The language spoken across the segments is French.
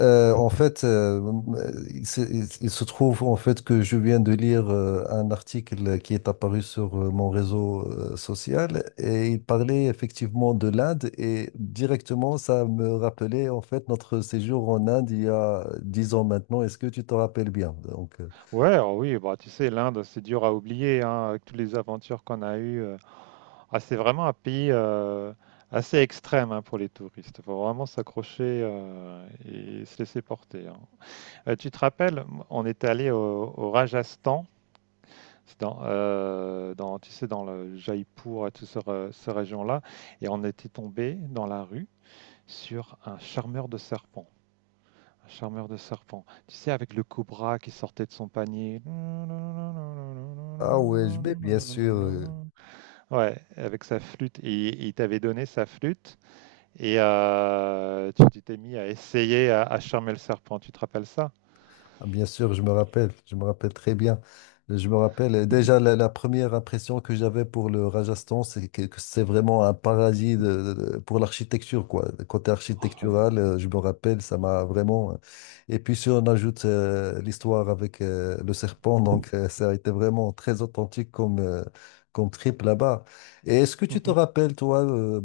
En fait, il- se trouve en fait que je viens de lire un article qui est apparu sur mon réseau social, et il parlait effectivement de l'Inde, et directement ça me rappelait en fait notre séjour en Inde il y a 10 ans maintenant. Est-ce que tu te rappelles bien? Donc, Ouais, alors oui, bah, tu sais, l'Inde, c'est dur à oublier, hein, avec toutes les aventures qu'on a eues. Ah, c'est vraiment un pays assez extrême, hein, pour les touristes. Il faut vraiment s'accrocher, et se laisser porter, hein. Tu te rappelles, on est allé au Rajasthan, c'est dans, tu sais, dans le Jaipur et toute cette région-là, et on était tombé dans la rue sur un charmeur de serpents. Un charmeur de serpents. Tu sais, avec le cobra qui sortait de son panier. ah ouais, je vais bien sûr. Ouais, avec sa flûte. Et il t'avait donné sa flûte et tu t'es mis à essayer à charmer le serpent. Tu te rappelles ça? Ah, bien sûr, je me rappelle très bien. Je me rappelle déjà la première impression que j'avais pour le Rajasthan, c'est que c'est vraiment un paradis pour l'architecture, quoi. Le côté Ah, ouais. architectural, je me rappelle, ça m'a vraiment. Et puis si on ajoute l'histoire avec le serpent, donc ça a été vraiment très authentique comme trip là-bas. Et est-ce que tu te Mhm. rappelles, toi,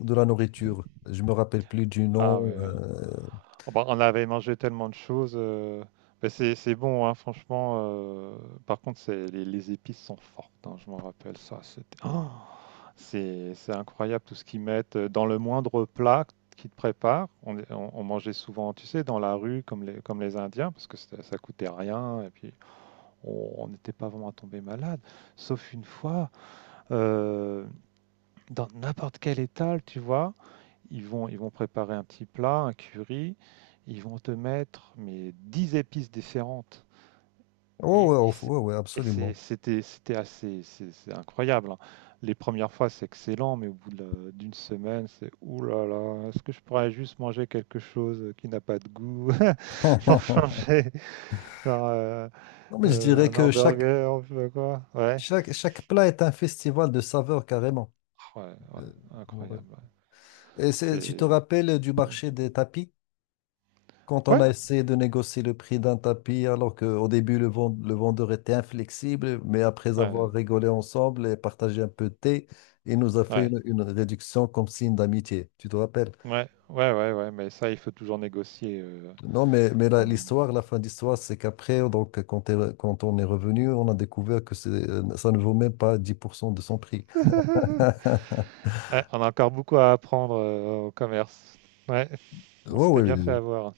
de la nourriture? Je me rappelle plus du nom. Ah, ouais. Oh bah, on avait mangé tellement de choses, mais c'est bon, hein, franchement. Par contre, les épices sont fortes, hein, je m'en rappelle ça. C'était. Oh, c'est incroyable tout ce qu'ils mettent, dans le moindre plat qu'ils te préparent. On mangeait souvent, tu sais, dans la rue comme les Indiens parce que ça coûtait rien et puis on n'était pas vraiment tombé malade. Sauf une fois, euh, dans n'importe quel étal, tu vois, ils vont préparer un petit plat, un curry, ils vont te mettre mais 10 épices différentes. Et Oh et ouais, c'est ouais, ouais, et c'est absolument. c'était c'était assez c'est incroyable, hein. Les premières fois, c'est excellent, mais au bout de la d'une semaine, c'est: «Ouh là là, est-ce que je pourrais juste manger quelque chose qui n'a pas de goût?» pour changer, genre, Non, mais je dirais un que chaque, hamburger ou je sais pas quoi. Ouais. chaque, chaque plat est un festival de saveurs, carrément. Ouais, ouais, Euh, ouais. incroyable, ouais. Et tu te C'est rappelles du marché des tapis? Quand on ouais, a essayé de négocier le prix d'un tapis, alors qu'au début, le vendeur était inflexible, mais après avoir ouais, rigolé ensemble et partagé un peu de thé, il nous a fait ouais, une réduction comme signe d'amitié. Tu te rappelles? ouais, ouais, ouais, ouais, mais ça, il faut toujours négocier, Non, mais en l'histoire, la fin d'histoire, c'est qu'après, donc, quand on est revenu, on a découvert que ça ne vaut même pas 10% de son prix. Ouais, on a encore beaucoup à apprendre, au commerce. Ouais. On Ouais, s'était oui, bien fait oui. avoir.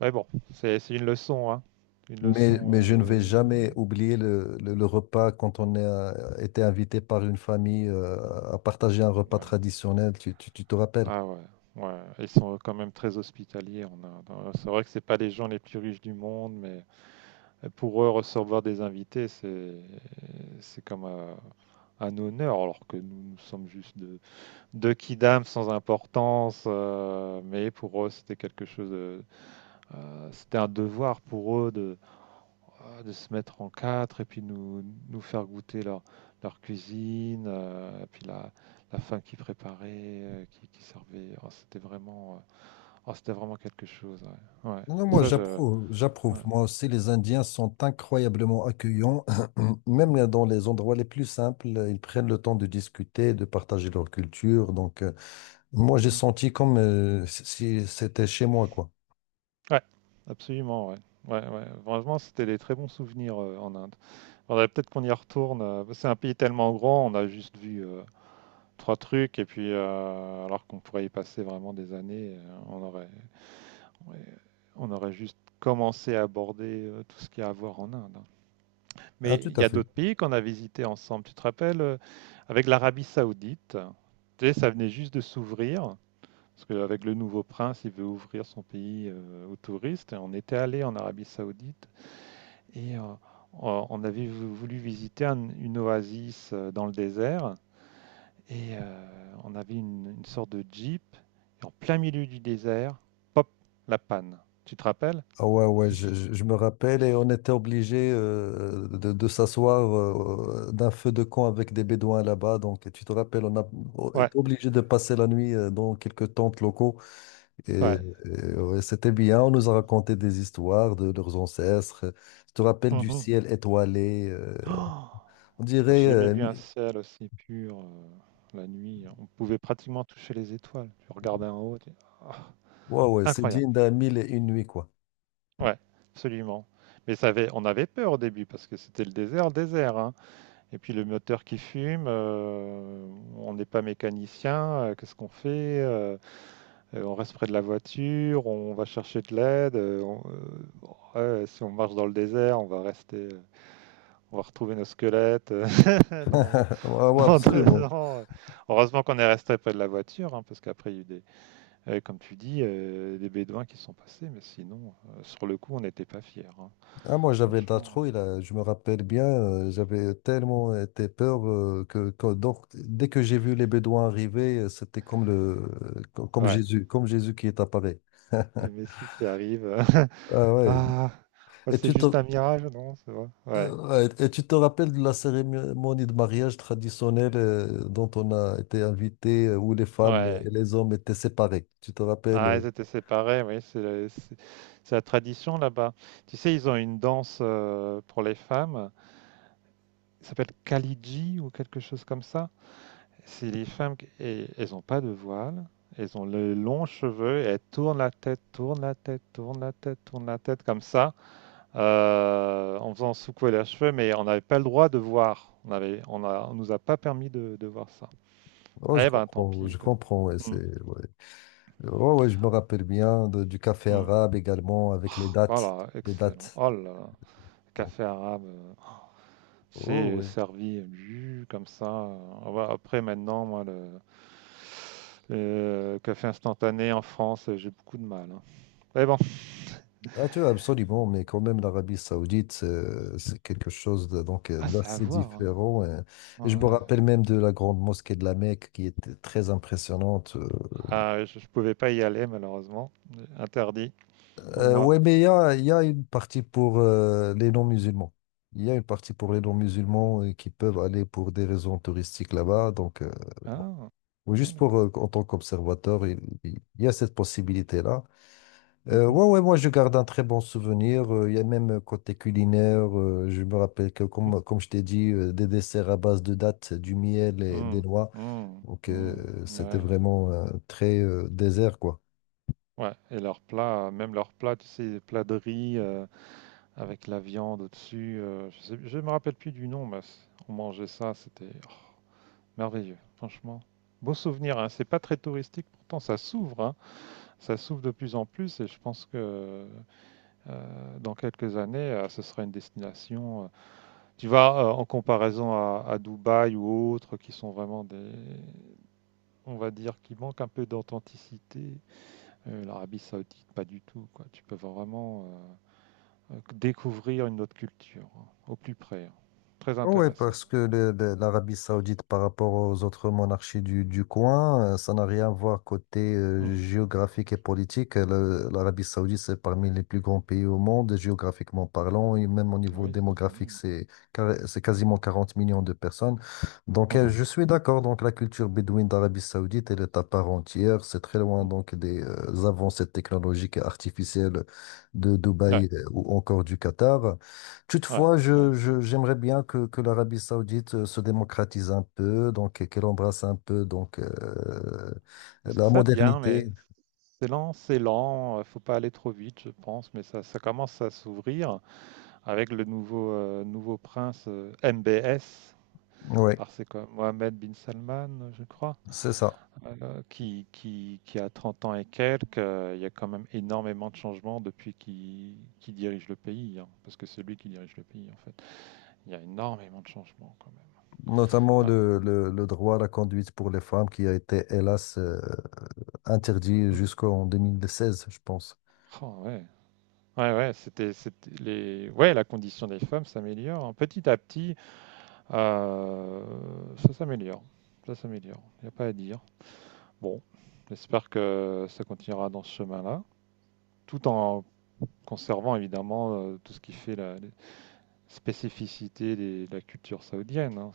Mais bon, c'est une leçon, hein. Une Mais leçon. je ne vais jamais oublier le, le repas quand on a été invité par une famille à partager un repas Ouais. traditionnel, tu te rappelles? Ah, ouais. Ouais, ils sont quand même très hospitaliers en Inde, hein. C'est vrai que c'est pas les gens les plus riches du monde, mais pour eux recevoir des invités, c'est comme un honneur, alors que nous, nous sommes juste de deux kidams sans importance. Mais pour eux, c'était quelque chose de, c'était un devoir pour eux de de se mettre en quatre et puis nous, nous faire goûter leur cuisine, et puis la fin qu'ils préparaient, qui servait. Oh, c'était vraiment, oh, c'était vraiment quelque chose. Ouais. Ouais. Non, Oh, moi Ouais. ça, je. j'approuve, Ouais. j'approuve. Moi aussi, les Indiens sont incroyablement accueillants, Mhm. même dans les endroits les plus simples, ils prennent le temps de discuter, de partager leur culture. Donc, moi j'ai Mhm. senti comme si c'était chez moi, quoi. Ouais, absolument. Ouais. Ouais, ouais. Vraiment, c'était des très bons souvenirs, en Inde. Faudrait peut-être qu'on y retourne. C'est un pays tellement grand, on a juste vu, trois trucs, et puis alors qu'on pourrait y passer vraiment des années, on aurait, ouais, on aurait juste commencé à aborder, tout ce qu'il y a à voir en Inde. Mais Ah, tout il à y a fait. d'autres pays qu'on a visités ensemble. Tu te rappelles, avec l'Arabie Saoudite, tu sais, ça venait juste de s'ouvrir. Parce qu'avec le nouveau prince, il veut ouvrir son pays, aux touristes. Et on était allé en Arabie Saoudite et euh, on avait voulu visiter une oasis, dans le désert. On avait une sorte de jeep. Et en plein milieu du désert, pop, la panne. Tu te rappelles? Ah ouais, ouais, je me rappelle, et on était obligé de s'asseoir d'un feu de camp avec des Bédouins là-bas. Donc, tu te rappelles, on Ouais, était obligé de passer la nuit dans quelques tentes locaux. Et, ouais. et, ouais, c'était bien, on nous a raconté des histoires de leurs ancêtres. Tu te rappelles du Mhm. ciel étoilé. Oh! On J'ai dirait, jamais vu un ciel aussi pur, la nuit, on pouvait pratiquement toucher les étoiles. Tu regardais en haut, tu ah! ouais, ouais, c'est Incroyable. digne d'un mille et une nuits, quoi. Ouais, absolument. Mais ça avait on avait peur au début parce que c'était le désert, désert, hein, et puis le moteur qui fume, on n'est pas mécanicien, qu'est-ce qu'on fait? On reste près de la voiture, on va chercher de l'aide, ouais, si on marche dans le désert, on va rester, on va retrouver nos squelettes, dans, Ouais, ouais, dans deux absolument. ans. Heureusement qu'on est resté près de la voiture, hein, parce qu'après, il y a eu comme tu dis, des bédouins qui sont passés, mais sinon, sur le coup, on n'était pas fiers, hein. Ah, moi, j'avais de la Franchement, trouille, là. Je me rappelle bien, j'avais tellement été peur donc, dès que j'ai vu les Bédouins arriver, c'était comme ouais. Comme Jésus qui est apparu. Le Messi qui arrive. Ah ouais. Ah, oh, Et c'est tu te, juste un mirage, non? C'est vrai. Ouais. ouais, et tu te rappelles de la cérémonie de mariage traditionnelle dont on a été invité, où les femmes Ouais. et les hommes étaient séparés. Tu te rappelles? Ah, ils étaient séparés, oui, c'est la tradition là-bas. Tu sais, ils ont une danse, pour les femmes, ça s'appelle Kaliji ou quelque chose comme ça. Si les femmes, elles ont pas de voile, elles ont les longs cheveux, et elles tournent la tête, tournent la tête, tournent la tête, tournent la tête comme ça, en faisant secouer leurs cheveux, mais on n'avait pas le droit de voir. On nous a pas permis de voir ça. Oh, Ah, je eh ben, tant comprends, pis. je Écoute. comprends. Ouais, Mm, ouais. Ouais, ouais, je me rappelle bien du café mm. arabe également avec les Oh dates, là, les excellent. dates. Oh là là. Donc, Café arabe, oh, c'est ouais. servi, comme ça. Ah, ouais, après, maintenant, moi, le café instantané en France, j'ai beaucoup de mal, hein. Mais bon, Ah, tu absolument, mais quand même l'Arabie Saoudite, c'est quelque chose donc ah, c'est à d'assez voir, hein. différent. Ouais, Et, je me ouais. rappelle même de la grande mosquée de La Mecque qui était très impressionnante. Ah, je pouvais pas y aller malheureusement, interdit pour moi. Ouais, mais il y a une partie pour les non-musulmans. Il y a une partie pour les non-musulmans qui peuvent aller pour des raisons touristiques là-bas. Donc, Ah, oui, ah, juste pour, d'accord. En tant qu'observateur, il y a cette possibilité-là. Mhm. Ouais, ouais, moi, je garde un très bon souvenir. Il y a même côté culinaire, je me rappelle que, comme je t'ai dit, des desserts à base de dattes, du miel et des Mm, noix. mm, Donc, mm. Ouais, c'était ouais. vraiment très désert, quoi. Ouais, et leurs plats, même leurs plats, tu sais, les plats de riz, avec la viande au-dessus. Je me rappelle plus du nom, mais on mangeait ça, c'était, oh, merveilleux, franchement. Beau souvenir, hein. C'est pas très touristique, pourtant ça s'ouvre, hein. Ça s'ouvre de plus en plus, et je pense que dans quelques années, ce sera une destination. Tu vas, en comparaison à Dubaï ou autres qui sont vraiment des, on va dire, qui manquent un peu d'authenticité. L'Arabie Saoudite, pas du tout, quoi. Tu peux vraiment découvrir une autre culture, hein, au plus près, hein. Très Oui, intéressant. parce que l'Arabie Saoudite, par rapport aux autres monarchies du coin, ça n'a rien à voir, côté Mhm. géographique et politique. L'Arabie Saoudite, c'est parmi les plus grands pays au monde, géographiquement parlant, et même au niveau Oui, c'est démographique, tendu. c'est quasiment 40 millions de personnes. Donc, Mhm. je suis d'accord, donc la culture bédouine d'Arabie Saoudite, elle est à part entière. C'est très loin Mhm. donc des avancées technologiques et artificielles de Ouais, Dubaï ou encore du Qatar. ouais, Toutefois, ouais. J'aimerais bien que l'Arabie Saoudite se démocratise un peu, donc, et qu'elle embrasse un peu, donc Et C'est la Ça vient, mais modernité. c'est lent, c'est lent. Faut pas aller trop vite, je pense, mais ça commence à s'ouvrir. Avec le nouveau prince, MBS. Oui, Alors c'est quoi, Mohamed bin Salman, je crois, c'est ça. Qui a 30 ans et quelques. Il y a quand même énormément de changements depuis qu'il dirige le pays, hein, parce que c'est lui qui dirige le pays en fait. Il y a énormément de changements quand Notamment même. Ouais. le droit à la conduite pour les femmes, qui a été, hélas, interdit Mm. jusqu'en 2016, je pense. Oh, ouais. Ouais, ouais, ouais, la condition des femmes s'améliore, hein. Petit à petit, ça s'améliore. Ça s'améliore. Il n'y a pas à dire. Bon, j'espère que ça continuera dans ce chemin-là, tout en conservant évidemment, tout ce qui fait la les spécificités de la culture saoudienne, hein.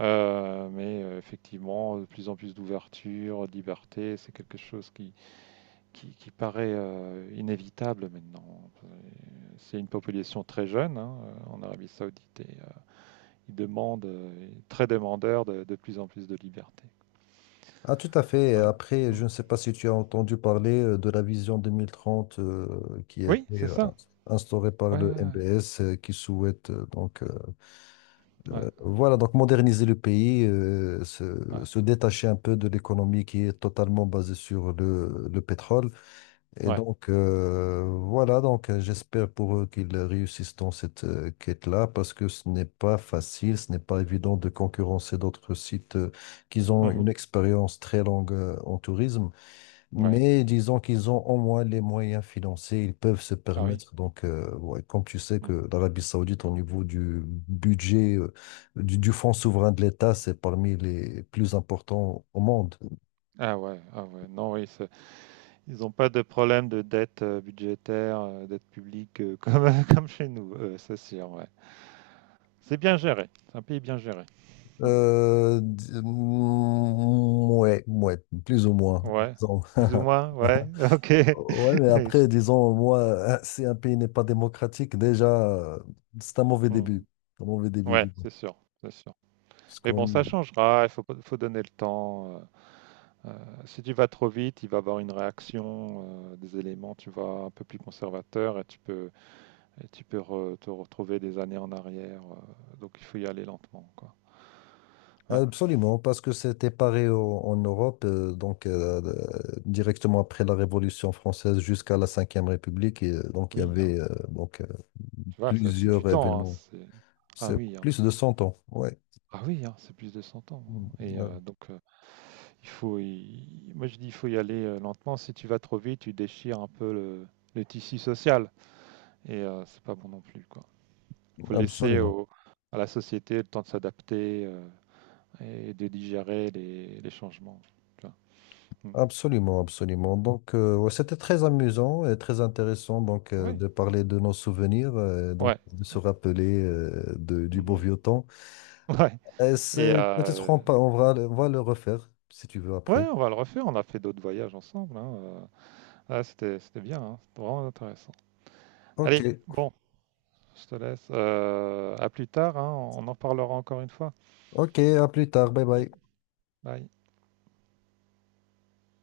Mais, effectivement, de plus en plus d'ouverture, de liberté, c'est quelque chose qui paraît, inévitable maintenant. C'est une population très jeune, hein, en Arabie Saoudite ils demandent, très demandeurs de plus en plus de liberté. Ah, tout à fait. Et Ouais. après, Mm. je ne sais pas si tu as entendu parler de la vision 2030 qui a Oui, été c'est ça. instaurée par Ouais, le ouais, MBS, qui souhaite donc ouais. Voilà, donc moderniser le pays, Ouais, ouais. se détacher un peu de l'économie qui est totalement basée sur le pétrole. Et Ouais. donc, voilà, donc j'espère pour eux qu'ils réussissent dans cette quête-là, parce que ce n'est pas facile, ce n'est pas évident de concurrencer d'autres sites qui ont Mhm. une expérience très longue en tourisme. Ouais. Mais disons qu'ils ont au moins les moyens financiers, ils peuvent se Ah, oui. permettre. Donc, ouais, comme tu sais Mmh. que l'Arabie Saoudite, au niveau du budget, du fonds souverain de l'État, c'est parmi les plus importants au monde. Ah, ouais, ah, ouais. Non, oui, c'est ils ont pas de problème de dette, budgétaire, dette publique, comme chez nous, c'est sûr, ouais. C'est bien géré, c'est un pays bien géré. Mmh. Ouais, ouais, plus ou moins, Ouais, disons. plus ou moins, ouais, OK. Ouais, mais Oui, je après, disons, moi, si un pays n'est pas démocratique, déjà, c'est un mauvais mmh. début. Un mauvais début, Ouais, disons. c'est sûr, c'est sûr. Parce Mais bon, qu'on, ça changera, il faut pas, faut donner le temps, heu, si tu vas trop vite, il va y avoir une réaction, des éléments, tu vois, un peu plus conservateur et tu peux te retrouver des années en arrière. Donc il faut y aller lentement, quoi. Ouais. Absolument, parce que c'était pareil en Europe, donc directement après la Révolution française jusqu'à la Cinquième République, et, donc il y Oui, hein. avait donc Tu vois, ça, c'est du plusieurs temps, hein, événements. Ah, C'est oui, hein. plus de 100 ans, ouais. Ah, oui, hein, c'est plus de 100 ans, Mm, hein. Euh, Donc, moi je dis, il faut y aller, lentement. Si tu vas trop vite, tu déchires un peu le tissu social. C'est pas bon non plus, quoi. Faut laisser Absolument, à la société le temps de s'adapter, et de digérer les changements. Tu vois. Mm. absolument, absolument. Donc ouais, c'était très amusant et très intéressant, donc Ouais, de parler de nos souvenirs, donc ouais, de se rappeler du beau mhm. vieux temps. Ouais. Et Et c'est peut-être, euh, on va le refaire si tu veux Ouais, après. on va le refaire. On a fait d'autres voyages ensemble, hein. Ah, c'était bien, hein. C'était vraiment intéressant. Ok. Allez, bon, je te laisse. À plus tard, hein. On en parlera encore une fois. Ok, à plus tard, bye Ok. bye. Bye.